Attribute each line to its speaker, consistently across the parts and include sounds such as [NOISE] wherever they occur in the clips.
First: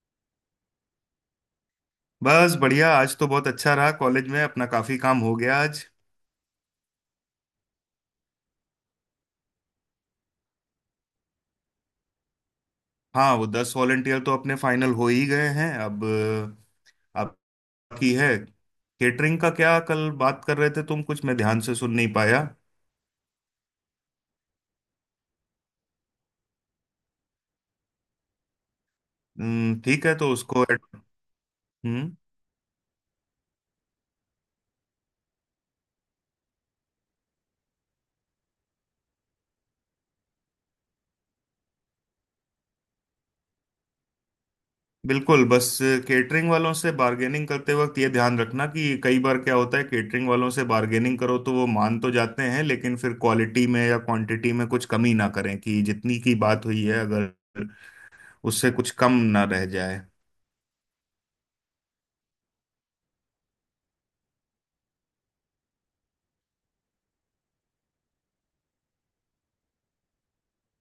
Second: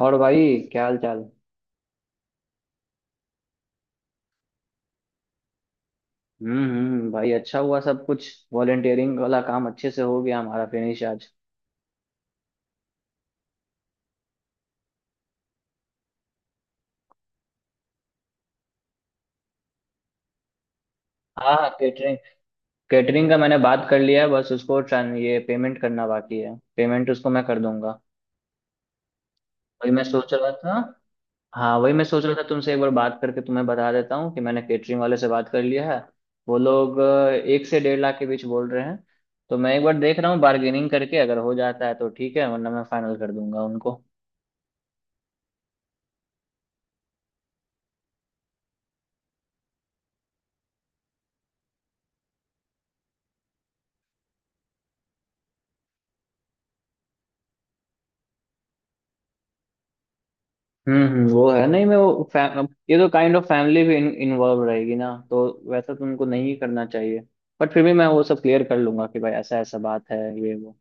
Speaker 1: और भाई क्या हाल चाल।
Speaker 2: बस बढ़िया। आज तो बहुत अच्छा रहा, कॉलेज में अपना काफी काम हो गया आज।
Speaker 1: हम्म, भाई अच्छा हुआ, सब कुछ वॉलेंटियरिंग वाला काम अच्छे से हो गया हमारा फिनिश आज।
Speaker 2: हाँ, वो 10 वॉलेंटियर तो अपने फाइनल हो ही गए हैं अब। अब बाकी है। केटरिंग का क्या कल बात कर रहे थे तुम? कुछ मैं
Speaker 1: हाँ
Speaker 2: ध्यान
Speaker 1: हाँ,
Speaker 2: से सुन नहीं
Speaker 1: कैटरिंग।
Speaker 2: पाया।
Speaker 1: कैटरिंग का मैंने बात कर लिया है, बस उसको ये पेमेंट करना बाकी है, पेमेंट उसको मैं कर दूंगा। वही मैं
Speaker 2: ठीक है तो
Speaker 1: सोच रहा
Speaker 2: उसको।
Speaker 1: था। हाँ वही मैं
Speaker 2: हम्म।
Speaker 1: सोच रहा था, तुमसे एक बार बात करके तुम्हें बता देता हूँ कि मैंने कैटरिंग वाले से बात कर लिया है। वो लोग 1 से 1.5 लाख के बीच बोल रहे हैं। तो मैं एक बार देख रहा हूँ बार्गेनिंग करके, अगर हो जाता है तो ठीक है वरना मैं फाइनल कर दूंगा उनको।
Speaker 2: बिल्कुल। बस केटरिंग वालों से बार्गेनिंग करते वक्त ये ध्यान रखना कि कई बार क्या होता है, केटरिंग वालों से बार्गेनिंग करो तो वो मान तो जाते हैं लेकिन फिर क्वालिटी में या क्वांटिटी में कुछ कमी ना करें, कि जितनी की बात हुई है अगर उससे कुछ कम ना रह जाए।
Speaker 1: वो है नहीं, मैं वो फैम ये तो काइंड ऑफ फैमिली भी इन्वॉल्व रहेगी ना, तो वैसा तुमको नहीं करना चाहिए। बट फिर भी मैं वो सब क्लियर कर लूंगा कि भाई ऐसा ऐसा बात है, ये वो।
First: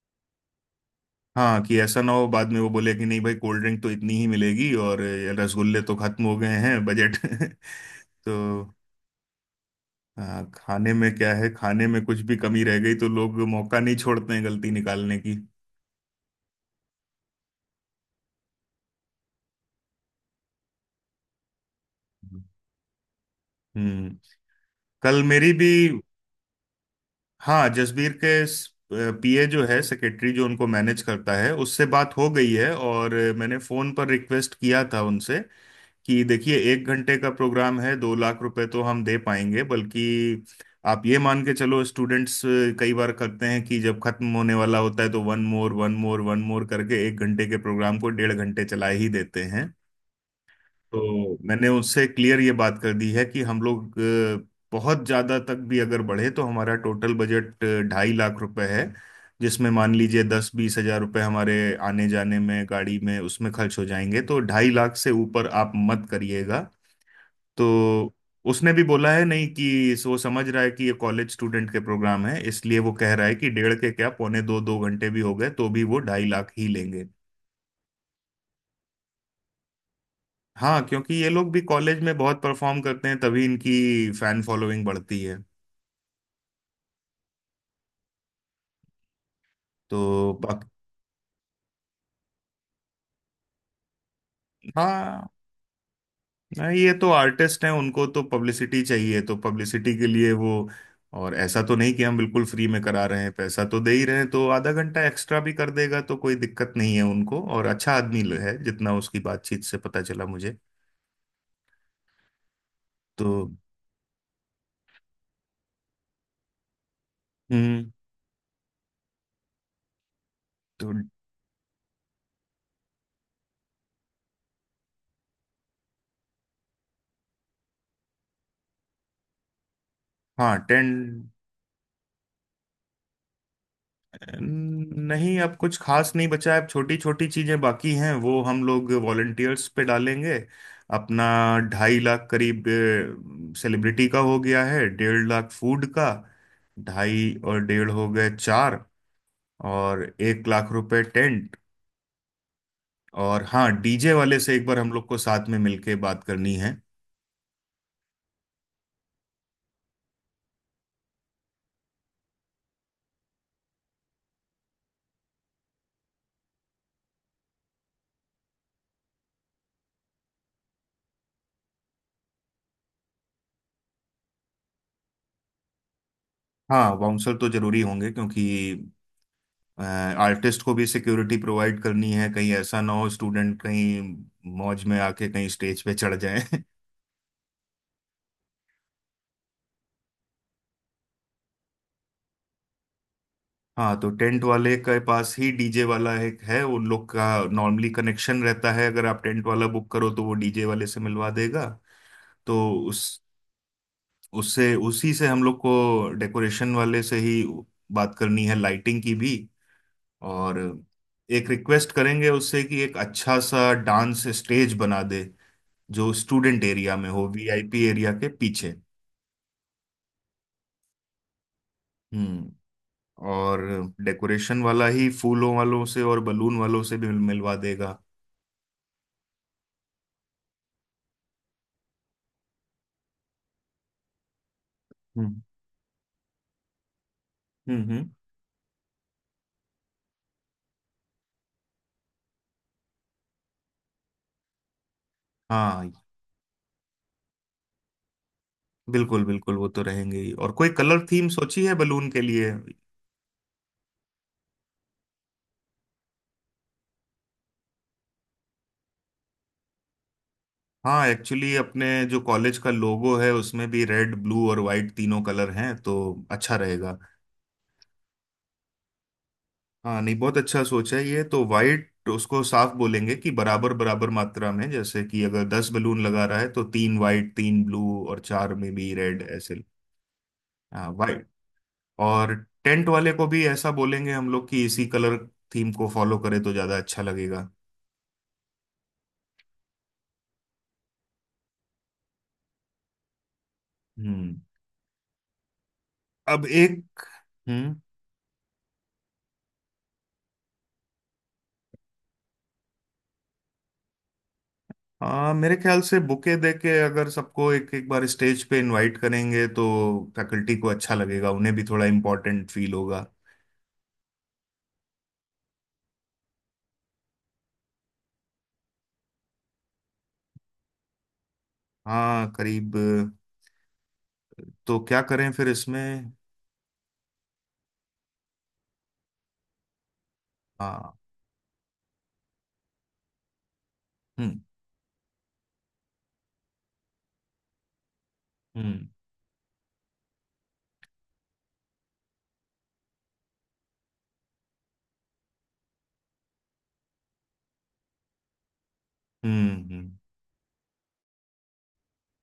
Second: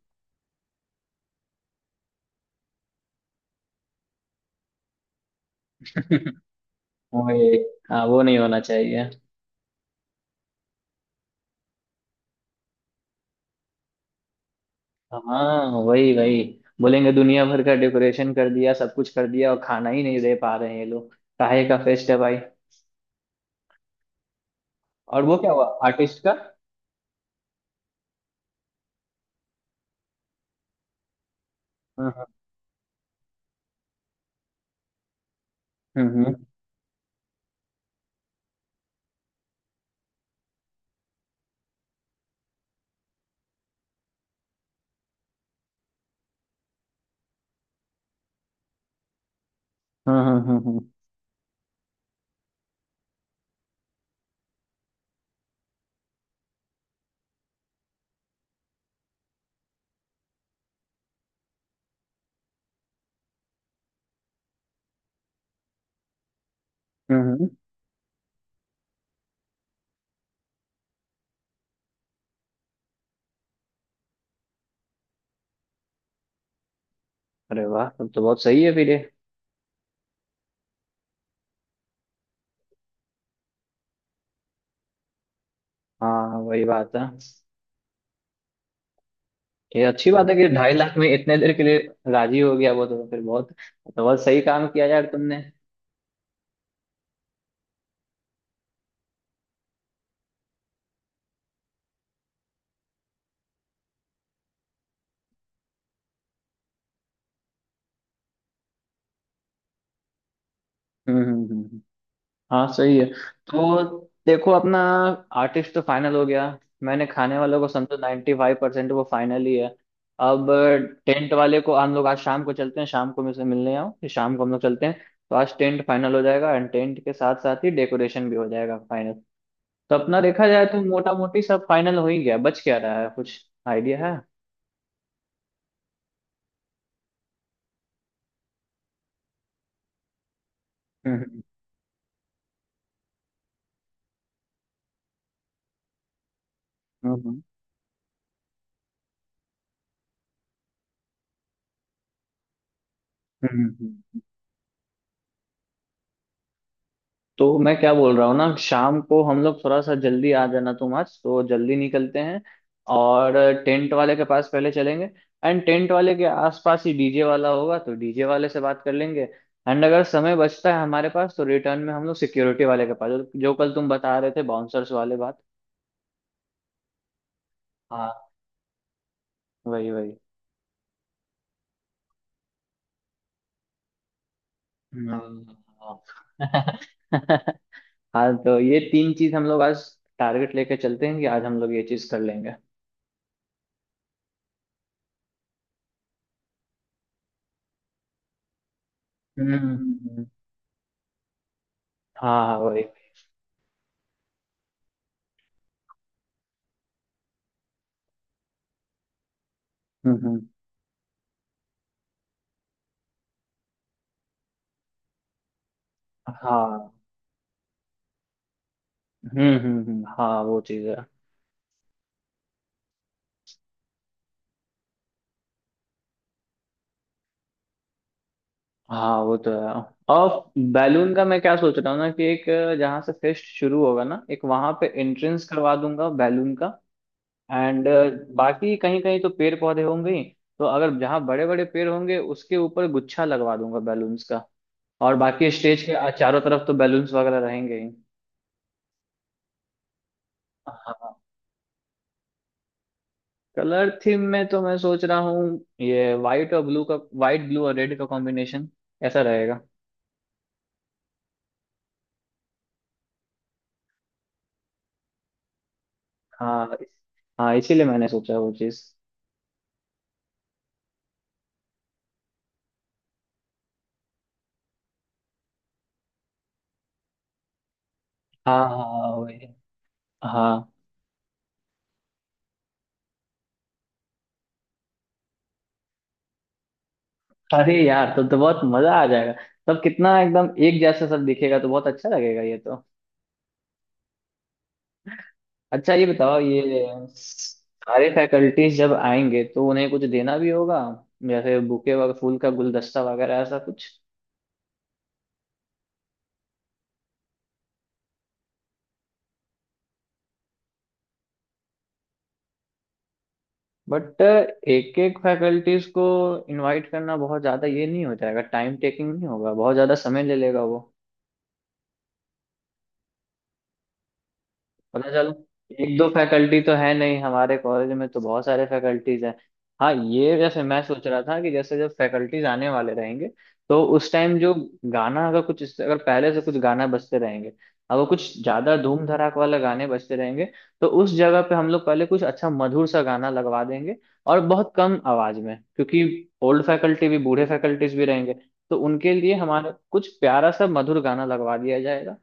Speaker 2: हाँ, कि ऐसा ना हो बाद में वो बोले कि नहीं भाई, कोल्ड ड्रिंक तो इतनी ही मिलेगी और ये रसगुल्ले तो खत्म हो
Speaker 1: [LAUGHS]
Speaker 2: गए हैं, बजट
Speaker 1: वही। हाँ वो
Speaker 2: [LAUGHS]
Speaker 1: नहीं होना
Speaker 2: तो।
Speaker 1: चाहिए।
Speaker 2: हाँ, खाने में क्या है, खाने में कुछ भी कमी रह गई तो लोग मौका नहीं छोड़ते हैं गलती निकालने की।
Speaker 1: हाँ वही वही। बोलेंगे दुनिया भर का डेकोरेशन कर दिया, सब कुछ कर दिया और खाना ही नहीं दे पा रहे हैं ये लोग। काहे का फेस्ट है भाई।
Speaker 2: हम्म। कल
Speaker 1: और वो क्या
Speaker 2: मेरी
Speaker 1: हुआ
Speaker 2: भी।
Speaker 1: आर्टिस्ट का।
Speaker 2: हाँ, जसबीर के पीए जो है, सेक्रेटरी जो उनको मैनेज करता है, उससे
Speaker 1: हाँ
Speaker 2: बात
Speaker 1: हाँ।
Speaker 2: हो गई है और मैंने फोन पर रिक्वेस्ट किया था उनसे कि
Speaker 1: हम्म।
Speaker 2: देखिए 1 घंटे का प्रोग्राम है, 2 लाख रुपए तो हम दे पाएंगे। बल्कि आप ये मान के चलो, स्टूडेंट्स कई बार करते हैं कि जब खत्म होने वाला होता है तो one more one more one more करके 1 घंटे के प्रोग्राम को 1.5 घंटे चला ही देते हैं।
Speaker 1: हम्म हम्म हम्म
Speaker 2: तो मैंने उससे क्लियर ये बात कर दी है कि हम लोग बहुत ज्यादा तक भी अगर बढ़े तो हमारा टोटल बजट 2.5 लाख रुपए है। जिसमें मान लीजिए 10-20 हजार रुपए हमारे आने जाने में, गाड़ी में, उसमें खर्च हो जाएंगे, तो 2.5 लाख से ऊपर आप मत करिएगा।
Speaker 1: हम्म। हम्म।
Speaker 2: तो उसने भी बोला है नहीं कि वो समझ रहा है कि ये कॉलेज स्टूडेंट के प्रोग्राम है, इसलिए वो कह रहा है कि डेढ़ के क्या पौने दो दो घंटे भी हो गए तो भी वो 2.5 लाख ही लेंगे।
Speaker 1: अरे वाह, तब तो बहुत सही है फिर ये।
Speaker 2: हाँ, क्योंकि ये लोग भी कॉलेज में बहुत परफॉर्म करते हैं, तभी इनकी फैन फॉलोइंग बढ़ती है।
Speaker 1: हाँ वही बात है। ये
Speaker 2: तो
Speaker 1: अच्छी बात है कि
Speaker 2: बाक-
Speaker 1: 2.5 लाख में इतने देर के लिए राजी हो गया वो, तो फिर बहुत। तो बहुत सही काम किया यार
Speaker 2: हाँ।
Speaker 1: तुमने।
Speaker 2: नहीं, ये तो आर्टिस्ट हैं, उनको तो पब्लिसिटी चाहिए, तो पब्लिसिटी के लिए वो। और ऐसा तो नहीं कि हम बिल्कुल फ्री में करा रहे हैं, पैसा तो दे ही रहे हैं, तो आधा घंटा एक्स्ट्रा भी कर देगा तो कोई दिक्कत नहीं है उनको, और अच्छा आदमी है जितना उसकी बातचीत से पता चला मुझे।
Speaker 1: हम्म। हाँ सही है।
Speaker 2: तो
Speaker 1: तो देखो अपना आर्टिस्ट तो फाइनल हो गया। मैंने खाने वालों को
Speaker 2: हम्म।
Speaker 1: समझो 95% 5% वो फाइनल ही है। अब
Speaker 2: तो
Speaker 1: टेंट वाले को हम लोग आज शाम को चलते हैं, शाम को मैं उसे मिलने आऊँ फिर शाम को हम लोग चलते हैं। तो आज टेंट फाइनल हो जाएगा एंड टेंट के साथ साथ ही डेकोरेशन भी हो जाएगा फाइनल। तो अपना देखा
Speaker 2: हाँ,
Speaker 1: जाए तो
Speaker 2: टेन।
Speaker 1: मोटा मोटी सब फाइनल हो ही गया, बच क्या रहा है कुछ आइडिया है।
Speaker 2: नहीं, अब कुछ खास नहीं बचा है, अब छोटी छोटी चीजें बाकी हैं, वो हम लोग वॉलंटियर्स पे डालेंगे। अपना
Speaker 1: हम्म
Speaker 2: 2.5 लाख करीब सेलिब्रिटी का हो गया है, 1.5 लाख फूड का,
Speaker 1: हम्म
Speaker 2: ढाई
Speaker 1: हम्म,
Speaker 2: और डेढ़ हो गए चार, और 1 लाख रुपए टेंट। और हाँ,
Speaker 1: हम्म,
Speaker 2: डीजे
Speaker 1: हम्म।
Speaker 2: वाले से एक बार हम लोग को साथ में मिलके बात करनी है।
Speaker 1: तो मैं क्या बोल रहा हूँ ना, शाम को हम लोग थोड़ा सा जल्दी आ जाना, तुम आज तो जल्दी निकलते हैं और टेंट वाले के पास पहले चलेंगे। एंड टेंट वाले के आसपास ही डीजे वाला होगा तो डीजे वाले से बात कर लेंगे। एंड अगर समय बचता है हमारे पास तो रिटर्न में हम लोग सिक्योरिटी वाले के पास, जो जो कल तुम बता रहे थे बाउंसर्स वाले बात।
Speaker 2: हाँ, बाउंसर तो जरूरी होंगे,
Speaker 1: हाँ
Speaker 2: क्योंकि
Speaker 1: वही वही।
Speaker 2: आर्टिस्ट को भी सिक्योरिटी प्रोवाइड करनी है, कहीं ऐसा ना हो स्टूडेंट कहीं मौज में आके कहीं
Speaker 1: हम्म,
Speaker 2: स्टेज पे
Speaker 1: [LAUGHS]
Speaker 2: चढ़
Speaker 1: हाँ।
Speaker 2: जाए।
Speaker 1: हाँ तो ये तीन चीज हम लोग आज टारगेट लेके चलते हैं कि आज हम लोग ये चीज कर लेंगे।
Speaker 2: [LAUGHS] हाँ, तो टेंट वाले के पास ही डीजे वाला एक है उन लोग का, नॉर्मली कनेक्शन रहता है, अगर आप टेंट
Speaker 1: हम्म,
Speaker 2: वाला बुक
Speaker 1: हम्म,
Speaker 2: करो तो
Speaker 1: हम्म।
Speaker 2: वो डीजे वाले से मिलवा देगा।
Speaker 1: हाँ हाँ
Speaker 2: तो
Speaker 1: वही।
Speaker 2: उस उससे उसी से हम लोग को डेकोरेशन वाले से ही बात करनी है, लाइटिंग की भी।
Speaker 1: हम्म हम्म,
Speaker 2: और एक रिक्वेस्ट करेंगे उससे कि एक अच्छा सा डांस स्टेज बना दे जो स्टूडेंट
Speaker 1: हाँ।
Speaker 2: एरिया में हो, वीआईपी एरिया के पीछे।
Speaker 1: हाँ वो चीज है।
Speaker 2: हम्म। और डेकोरेशन वाला ही फूलों वालों से और बलून वालों से भी मिलवा देगा।
Speaker 1: हाँ वो तो है। और बैलून का मैं क्या सोच रहा हूँ ना कि एक जहाँ से फेस्ट शुरू होगा ना, एक वहां पे
Speaker 2: हम्म
Speaker 1: एंट्रेंस करवा दूंगा बैलून का।
Speaker 2: हम्म
Speaker 1: एंड
Speaker 2: हम्म।
Speaker 1: बाकी कहीं कहीं तो पेड़ पौधे होंगे ही, तो अगर जहाँ बड़े बड़े पेड़ होंगे उसके ऊपर गुच्छा लगवा दूंगा बैलून्स का। और बाकी स्टेज
Speaker 2: हाँ,
Speaker 1: के चारों तरफ तो बैलून्स वगैरह रहेंगे ही।
Speaker 2: बिल्कुल बिल्कुल वो तो रहेंगे ही। और कोई कलर
Speaker 1: हाँ।
Speaker 2: थीम सोची है बलून के लिए?
Speaker 1: कलर थीम में तो मैं सोच रहा हूँ ये वाइट और ब्लू का, वाइट ब्लू और रेड का कॉम्बिनेशन, ऐसा रहेगा।
Speaker 2: हाँ, एक्चुअली अपने जो कॉलेज का लोगो है उसमें भी रेड, ब्लू और वाइट तीनों कलर हैं, तो अच्छा
Speaker 1: हाँ इस-
Speaker 2: रहेगा।
Speaker 1: हाँ इसीलिए मैंने सोचा वो चीज।
Speaker 2: हाँ, नहीं बहुत अच्छा सोचा है ये तो। वाइट उसको साफ बोलेंगे कि बराबर बराबर मात्रा में, जैसे कि अगर 10 बलून लगा रहा है तो तीन वाइट, तीन ब्लू और चार
Speaker 1: हाँ
Speaker 2: में
Speaker 1: हाँ
Speaker 2: भी
Speaker 1: हाँ,
Speaker 2: रेड,
Speaker 1: वही।
Speaker 2: ऐसे।
Speaker 1: हाँ।
Speaker 2: हाँ वाइट। और टेंट वाले को भी ऐसा बोलेंगे हम लोग कि इसी कलर थीम को फॉलो करे तो ज्यादा अच्छा लगेगा।
Speaker 1: अरे यार, तब तो बहुत मजा आ जाएगा। तब कितना एकदम एक जैसा सब दिखेगा, तो बहुत अच्छा लगेगा ये तो।
Speaker 2: हम्म।
Speaker 1: अच्छा ये बताओ,
Speaker 2: अब
Speaker 1: ये
Speaker 2: एक। हम्म,
Speaker 1: सारे फैकल्टीज जब आएंगे तो उन्हें कुछ देना भी होगा, जैसे बुके वगैरह, फूल का गुलदस्ता वगैरह ऐसा कुछ।
Speaker 2: हाँ मेरे ख्याल से बुके दे के अगर सबको एक एक बार स्टेज पे इनवाइट करेंगे तो फैकल्टी को अच्छा लगेगा, उन्हें भी थोड़ा इम्पोर्टेंट फील होगा।
Speaker 1: बट एक एक फैकल्टीज को इनवाइट करना बहुत ज्यादा ये नहीं हो जाएगा, टाइम टेकिंग नहीं होगा, बहुत ज्यादा समय ले लेगा वो।
Speaker 2: हाँ करीब। तो क्या
Speaker 1: पता चला
Speaker 2: करें फिर
Speaker 1: एक दो
Speaker 2: इसमें?
Speaker 1: फैकल्टी तो है नहीं हमारे कॉलेज में, तो बहुत सारे फैकल्टीज हैं। हाँ, ये जैसे मैं
Speaker 2: हाँ
Speaker 1: सोच रहा था कि जैसे जब फैकल्टीज आने वाले रहेंगे तो उस टाइम
Speaker 2: हम्म
Speaker 1: जो गाना, अगर कुछ इससे अगर पहले से कुछ गाना बजते रहेंगे, अगर कुछ ज्यादा
Speaker 2: हम्म
Speaker 1: धूम धड़ाक वाले गाने बजते रहेंगे, तो उस जगह पे हम लोग पहले कुछ अच्छा मधुर सा गाना लगवा देंगे, और बहुत कम आवाज में, क्योंकि ओल्ड फैकल्टी भी बूढ़े फैकल्टीज भी रहेंगे, तो उनके लिए
Speaker 2: हम्म
Speaker 1: हमारा
Speaker 2: हम्म
Speaker 1: कुछ प्यारा सा मधुर गाना लगवा दिया जाएगा।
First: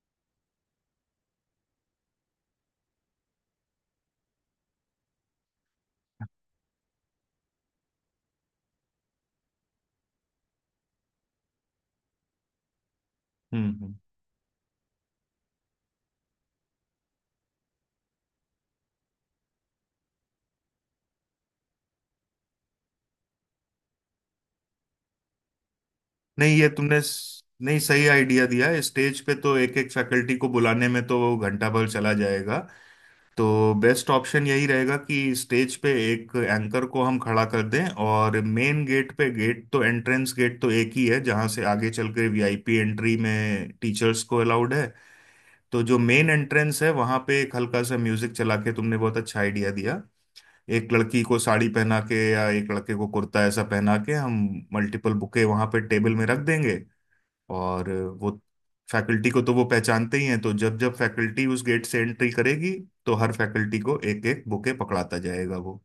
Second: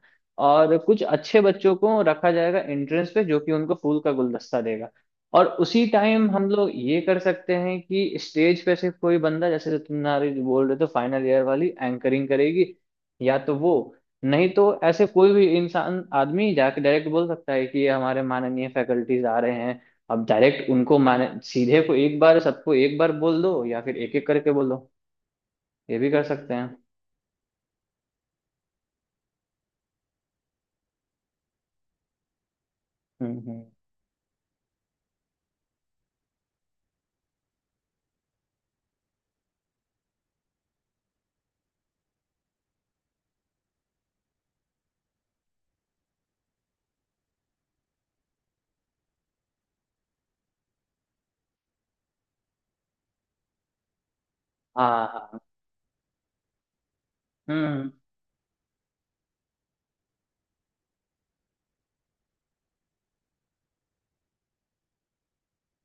Speaker 1: और कुछ अच्छे बच्चों को रखा जाएगा एंट्रेंस पे, जो कि उनको फूल का गुलदस्ता देगा। और उसी टाइम हम लोग ये कर सकते हैं कि स्टेज पे से कोई बंदा, जैसे तुम्हारे जो बोल रहे थे फाइनल ईयर वाली, एंकरिंग करेगी या तो
Speaker 2: हम्म
Speaker 1: वो,
Speaker 2: हम्म।
Speaker 1: नहीं तो ऐसे कोई भी इंसान आदमी जाके डायरेक्ट बोल सकता है कि ये हमारे माननीय फैकल्टीज आ रहे हैं। अब डायरेक्ट उनको माने सीधे को एक बार सबको एक बार बोल दो या फिर एक एक करके बोल दो, ये भी कर सकते
Speaker 2: नहीं, ये
Speaker 1: हैं।
Speaker 2: तुमने नहीं, सही आइडिया दिया है, स्टेज पे तो एक एक फैकल्टी को बुलाने में तो घंटा भर चला जाएगा।
Speaker 1: हम्म।
Speaker 2: तो बेस्ट ऑप्शन यही रहेगा कि स्टेज पे एक एंकर को हम खड़ा कर दें, और मेन गेट पे, गेट तो एंट्रेंस गेट तो एक ही है जहां से आगे चल के वीआईपी एंट्री में टीचर्स को अलाउड है। तो जो मेन एंट्रेंस है वहां पे एक हल्का सा म्यूजिक चला के, तुमने बहुत अच्छा आइडिया दिया, एक लड़की को साड़ी पहना के या एक लड़के को कुर्ता ऐसा पहना के हम
Speaker 1: हाँ
Speaker 2: मल्टीपल
Speaker 1: हाँ।
Speaker 2: बुके वहां पे टेबल में रख देंगे। और
Speaker 1: हम्म।
Speaker 2: वो फैकल्टी को तो वो पहचानते ही हैं, तो जब जब फैकल्टी उस गेट से एंट्री करेगी तो हर फैकल्टी को एक एक बुके पकड़ाता जाएगा वो।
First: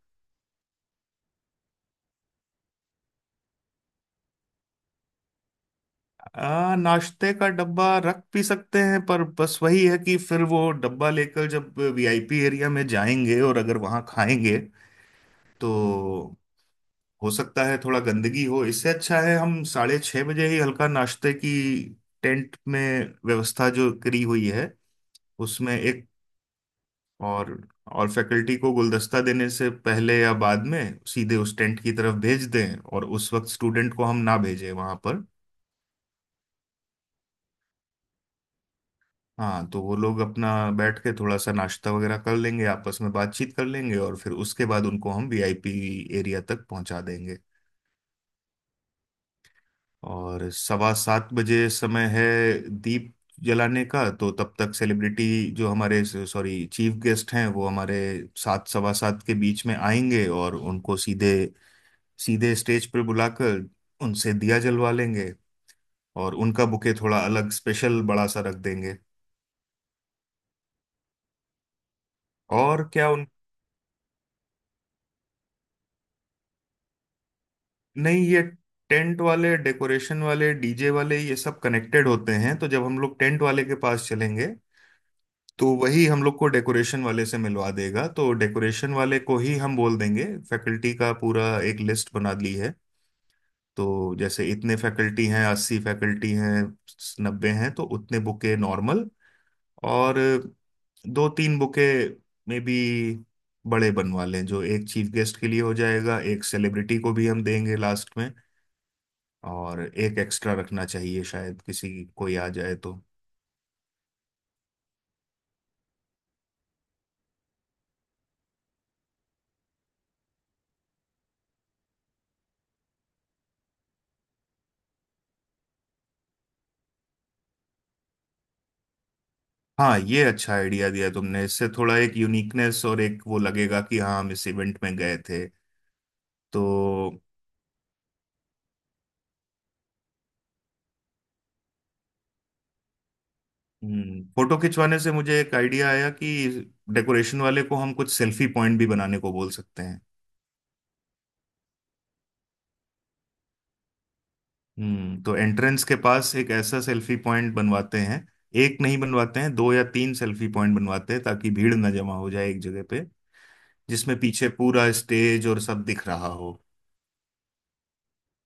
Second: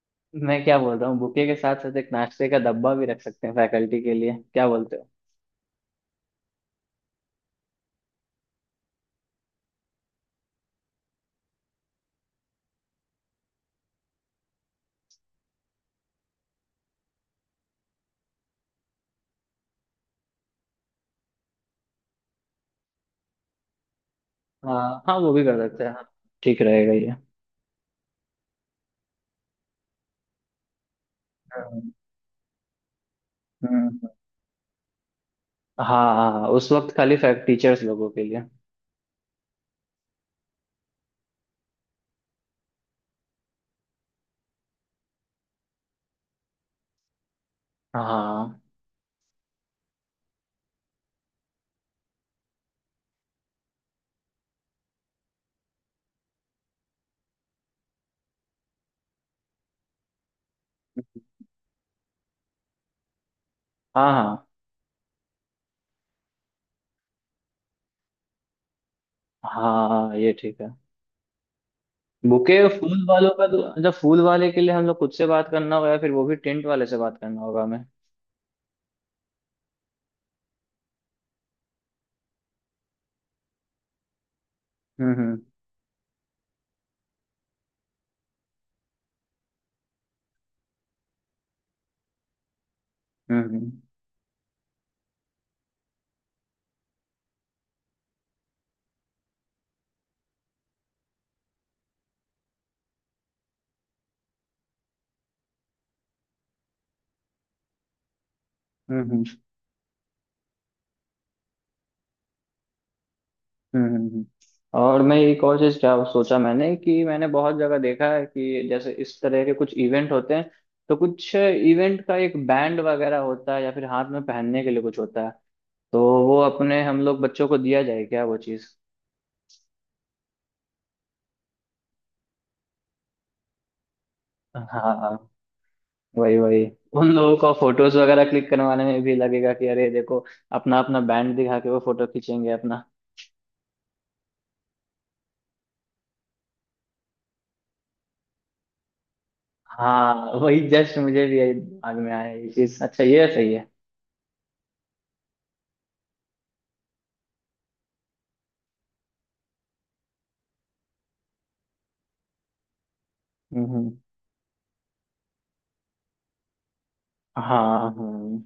Speaker 1: मैं क्या बोल रहा हूँ, बुके के साथ साथ एक नाश्ते का डब्बा भी रख सकते हैं फैकल्टी के लिए, क्या बोलते हो।
Speaker 2: नाश्ते का डब्बा रख भी सकते हैं, पर बस वही है कि फिर वो डब्बा लेकर जब वीआईपी एरिया में जाएंगे और अगर वहां खाएंगे तो हो सकता है थोड़ा गंदगी हो। इससे अच्छा है हम 6:30 बजे ही हल्का नाश्ते की टेंट में व्यवस्था जो करी हुई है
Speaker 1: हाँ हाँ वो भी कर
Speaker 2: उसमें
Speaker 1: सकते हैं,
Speaker 2: एक।
Speaker 1: हाँ। ठीक रहेगा ये।
Speaker 2: और और फैकल्टी को गुलदस्ता देने से पहले या बाद में सीधे उस टेंट
Speaker 1: हम्म,
Speaker 2: की तरफ भेज दें और उस वक्त
Speaker 1: हम्म,
Speaker 2: स्टूडेंट को हम ना भेजें वहां पर।
Speaker 1: हाँ हाँ। हाँ उस वक्त खाली फैक टीचर्स लोगों के लिए।
Speaker 2: हाँ, तो वो लोग अपना बैठ के थोड़ा सा नाश्ता वगैरह कर लेंगे, आपस में बातचीत कर लेंगे और फिर उसके बाद उनको हम वीआईपी एरिया तक पहुंचा देंगे।
Speaker 1: हाँ
Speaker 2: और 7:15 बजे समय है दीप जलाने का, तो तब तक सेलिब्रिटी, जो हमारे सॉरी चीफ गेस्ट हैं, वो हमारे 7 से 7:15 के बीच में आएंगे और उनको सीधे, सीधे स्टेज पर बुलाकर
Speaker 1: हाँ
Speaker 2: उनसे
Speaker 1: हाँ।
Speaker 2: दिया जलवा लेंगे। और उनका बुके थोड़ा अलग, स्पेशल बड़ा सा रख देंगे।
Speaker 1: हाँ ये ठीक है। बुके
Speaker 2: और
Speaker 1: फूल
Speaker 2: क्या उन
Speaker 1: वालों का तो, जब फूल वाले के लिए हम लोग खुद से बात करना होगा, या फिर वो भी टेंट वाले से बात करना होगा हमें।
Speaker 2: नहीं, ये टेंट वाले, डेकोरेशन वाले, डीजे वाले, ये सब कनेक्टेड होते हैं, तो जब हम लोग टेंट वाले के पास चलेंगे
Speaker 1: हम्म।
Speaker 2: तो वही हम लोग को डेकोरेशन वाले से मिलवा देगा, तो डेकोरेशन वाले को ही हम बोल देंगे। फैकल्टी का पूरा एक लिस्ट बना ली है,
Speaker 1: हम्म हम्म।
Speaker 2: तो जैसे इतने फैकल्टी हैं, 80 फैकल्टी हैं, 90 हैं, तो उतने बुके नॉर्मल। और दो तीन बुके मे बी बड़े बनवा लें, जो एक चीफ गेस्ट के लिए हो जाएगा, एक सेलिब्रिटी को भी हम देंगे लास्ट में।
Speaker 1: हम्म,
Speaker 2: और एक एक्स्ट्रा रखना चाहिए शायद किसी कोई आ जाए तो।
Speaker 1: हम्म हम्म, हम्म। और मैं एक और चीज क्या सोचा मैंने, कि मैंने बहुत जगह देखा है कि जैसे इस तरह के कुछ इवेंट होते हैं, तो कुछ इवेंट का एक बैंड वगैरह होता है या फिर हाथ में पहनने के लिए कुछ होता है, तो वो अपने हम लोग बच्चों को दिया जाए क्या वो चीज।
Speaker 2: हाँ, ये अच्छा आइडिया दिया तुमने, इससे थोड़ा एक यूनिकनेस और एक वो लगेगा कि हाँ हम इस इवेंट
Speaker 1: हाँ
Speaker 2: में
Speaker 1: हाँ
Speaker 2: गए थे।
Speaker 1: वही वही।
Speaker 2: तो
Speaker 1: उन लोगों का फोटोज वगैरह क्लिक करवाने में भी लगेगा कि अरे देखो, अपना अपना बैंड दिखा के वो फोटो खींचेंगे अपना।
Speaker 2: फोटो खिंचवाने से मुझे एक आइडिया आया कि डेकोरेशन वाले को हम कुछ सेल्फी पॉइंट भी बनाने को बोल सकते हैं।
Speaker 1: हाँ वही, जस्ट मुझे भी यही दिमाग में आया ये चीज, अच्छा ये सही है।
Speaker 2: हम्म, तो एंट्रेंस के पास एक ऐसा सेल्फी पॉइंट बनवाते हैं। एक नहीं, बनवाते हैं दो या तीन सेल्फी पॉइंट, बनवाते हैं ताकि भीड़ ना जमा हो जाए एक जगह पे,
Speaker 1: हम्म हम्म।
Speaker 2: जिसमें पीछे पूरा स्टेज और सब दिख रहा हो।
Speaker 1: हाँ हाँ।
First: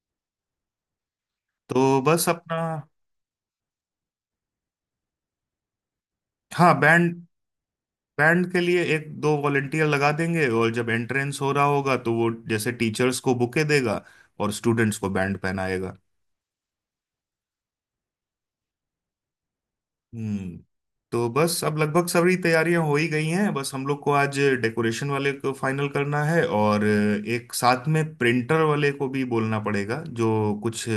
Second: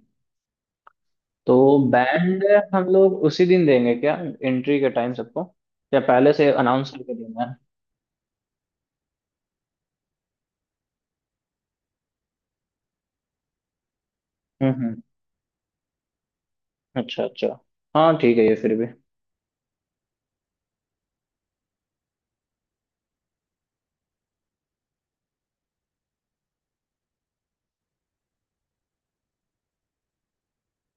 Speaker 1: तो
Speaker 2: तो बस
Speaker 1: बैंड
Speaker 2: अपना।
Speaker 1: हम लोग उसी दिन देंगे क्या, एंट्री के टाइम सबको, या पहले से
Speaker 2: हाँ,
Speaker 1: अनाउंस करके
Speaker 2: बैंड,
Speaker 1: देना है।
Speaker 2: बैंड के लिए एक दो वॉलेंटियर लगा देंगे और जब एंट्रेंस हो रहा होगा तो वो जैसे टीचर्स को बुके देगा और स्टूडेंट्स
Speaker 1: हम्म।
Speaker 2: को बैंड पहनाएगा।
Speaker 1: अच्छा अच्छा। हाँ ठीक है ये फिर भी।
Speaker 2: हम्म। तो बस अब लगभग सारी तैयारियां हो ही गई हैं, बस हम लोग को आज डेकोरेशन वाले को फाइनल करना है और एक साथ में प्रिंटर वाले को भी बोलना पड़ेगा, जो कुछ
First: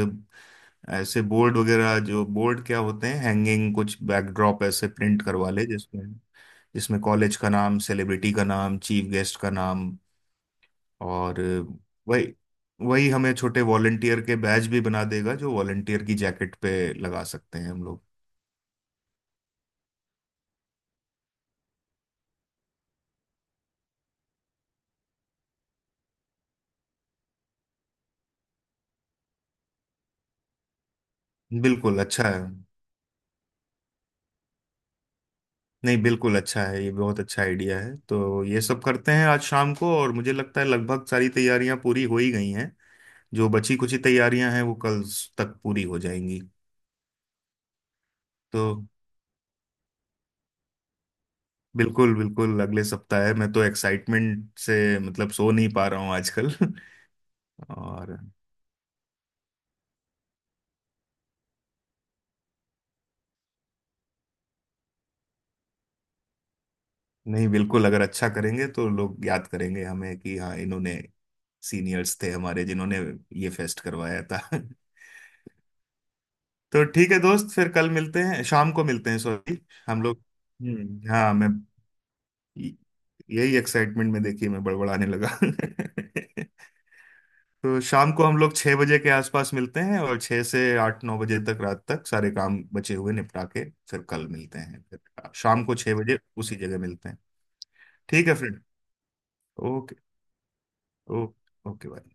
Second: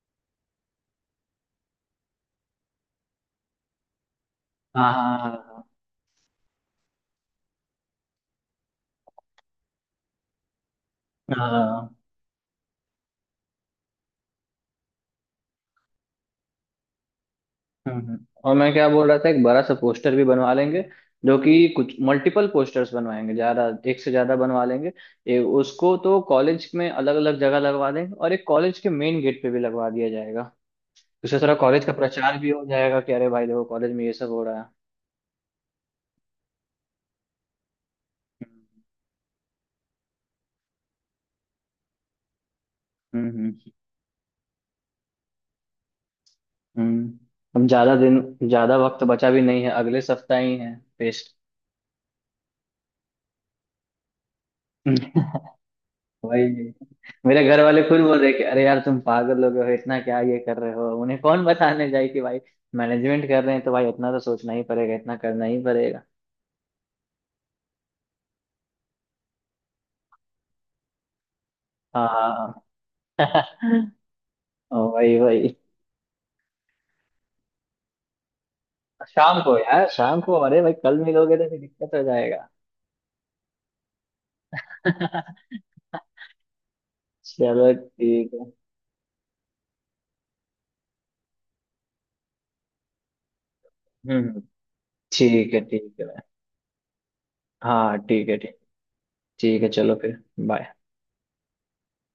Speaker 2: ऐसे बोर्ड वगैरह, जो बोर्ड क्या होते हैं, हैंगिंग कुछ बैकड्रॉप ऐसे
Speaker 1: हाँ हाँ
Speaker 2: प्रिंट करवा
Speaker 1: हाँ
Speaker 2: ले जिसमें, जिसमें कॉलेज का नाम, सेलिब्रिटी का नाम, चीफ गेस्ट का नाम, और
Speaker 1: हाँ, हाँ,
Speaker 2: वही वही हमें छोटे वॉलंटियर के बैज भी बना देगा जो वॉलंटियर की जैकेट पे लगा सकते हैं हम लोग।
Speaker 1: और मैं क्या बोल रहा था, एक बड़ा सा पोस्टर भी बनवा लेंगे, जो कि कुछ मल्टीपल पोस्टर्स बनवाएंगे, ज्यादा, एक से ज्यादा बनवा लेंगे। उसको तो कॉलेज में अलग अलग जगह लगवा देंगे और एक कॉलेज के मेन गेट पे भी लगवा दिया जाएगा। उससे थोड़ा कॉलेज का
Speaker 2: बिल्कुल अच्छा
Speaker 1: प्रचार
Speaker 2: है।
Speaker 1: भी हो जाएगा कि अरे भाई देखो कॉलेज में ये सब हो रहा है।
Speaker 2: नहीं, बिल्कुल अच्छा है, ये बहुत अच्छा आइडिया है। तो ये
Speaker 1: हम्म
Speaker 2: सब करते हैं आज शाम को, और मुझे लगता है लगभग सारी तैयारियां पूरी हो ही गई हैं।
Speaker 1: हम्म
Speaker 2: जो
Speaker 1: हम्म।
Speaker 2: बची कुछ ही तैयारियां हैं वो कल तक पूरी हो जाएंगी।
Speaker 1: हम्म। हम ज्यादा दिन,
Speaker 2: तो
Speaker 1: ज्यादा वक्त बचा भी नहीं है, अगले सप्ताह ही है फेस्ट।
Speaker 2: बिल्कुल बिल्कुल अगले सप्ताह है, मैं तो एक्साइटमेंट से मतलब सो
Speaker 1: [LAUGHS]
Speaker 2: नहीं पा रहा हूँ आजकल।
Speaker 1: वही। मेरे घर
Speaker 2: [LAUGHS]
Speaker 1: वाले खुद बोल
Speaker 2: और
Speaker 1: रहे कि अरे यार तुम पागल हो गए हो, इतना क्या ये कर रहे हो, उन्हें कौन बताने जाए कि भाई मैनेजमेंट कर रहे हैं तो भाई इतना तो सोचना ही पड़ेगा, इतना करना ही पड़ेगा।
Speaker 2: नहीं, बिल्कुल, अगर अच्छा करेंगे तो लोग याद करेंगे हमें कि हाँ इन्होंने, सीनियर्स थे
Speaker 1: हाँ।
Speaker 2: हमारे जिन्होंने
Speaker 1: [LAUGHS]
Speaker 2: ये फेस्ट
Speaker 1: हाँ।
Speaker 2: करवाया था। [LAUGHS]
Speaker 1: वही वही।
Speaker 2: तो ठीक है दोस्त, फिर कल मिलते हैं, शाम को मिलते हैं
Speaker 1: शाम को
Speaker 2: सॉरी।
Speaker 1: यार,
Speaker 2: हम
Speaker 1: शाम
Speaker 2: लोग
Speaker 1: को, अरे भाई कल
Speaker 2: हम्म। हाँ,
Speaker 1: मिलोगे
Speaker 2: मैं
Speaker 1: तो फिर दिक्कत हो जाएगा।
Speaker 2: यही एक्साइटमेंट में, देखिए मैं बड़बड़ाने लगा।
Speaker 1: [LAUGHS]
Speaker 2: [LAUGHS]
Speaker 1: चलो
Speaker 2: तो शाम को
Speaker 1: ठीक
Speaker 2: हम
Speaker 1: है।
Speaker 2: लोग 6 बजे के आसपास मिलते हैं और छह से 8-9 बजे तक, रात तक सारे काम बचे हुए निपटा के फिर कल
Speaker 1: हम्म।
Speaker 2: मिलते हैं, फिर शाम को
Speaker 1: ठीक
Speaker 2: छह
Speaker 1: है भाई।
Speaker 2: बजे उसी जगह मिलते हैं।
Speaker 1: हाँ
Speaker 2: ठीक
Speaker 1: ठीक
Speaker 2: है
Speaker 1: है ठीक।
Speaker 2: फ्रेंड।
Speaker 1: ठीक है चलो
Speaker 2: ओके।
Speaker 1: फिर बाय।
Speaker 2: Okay okay bye.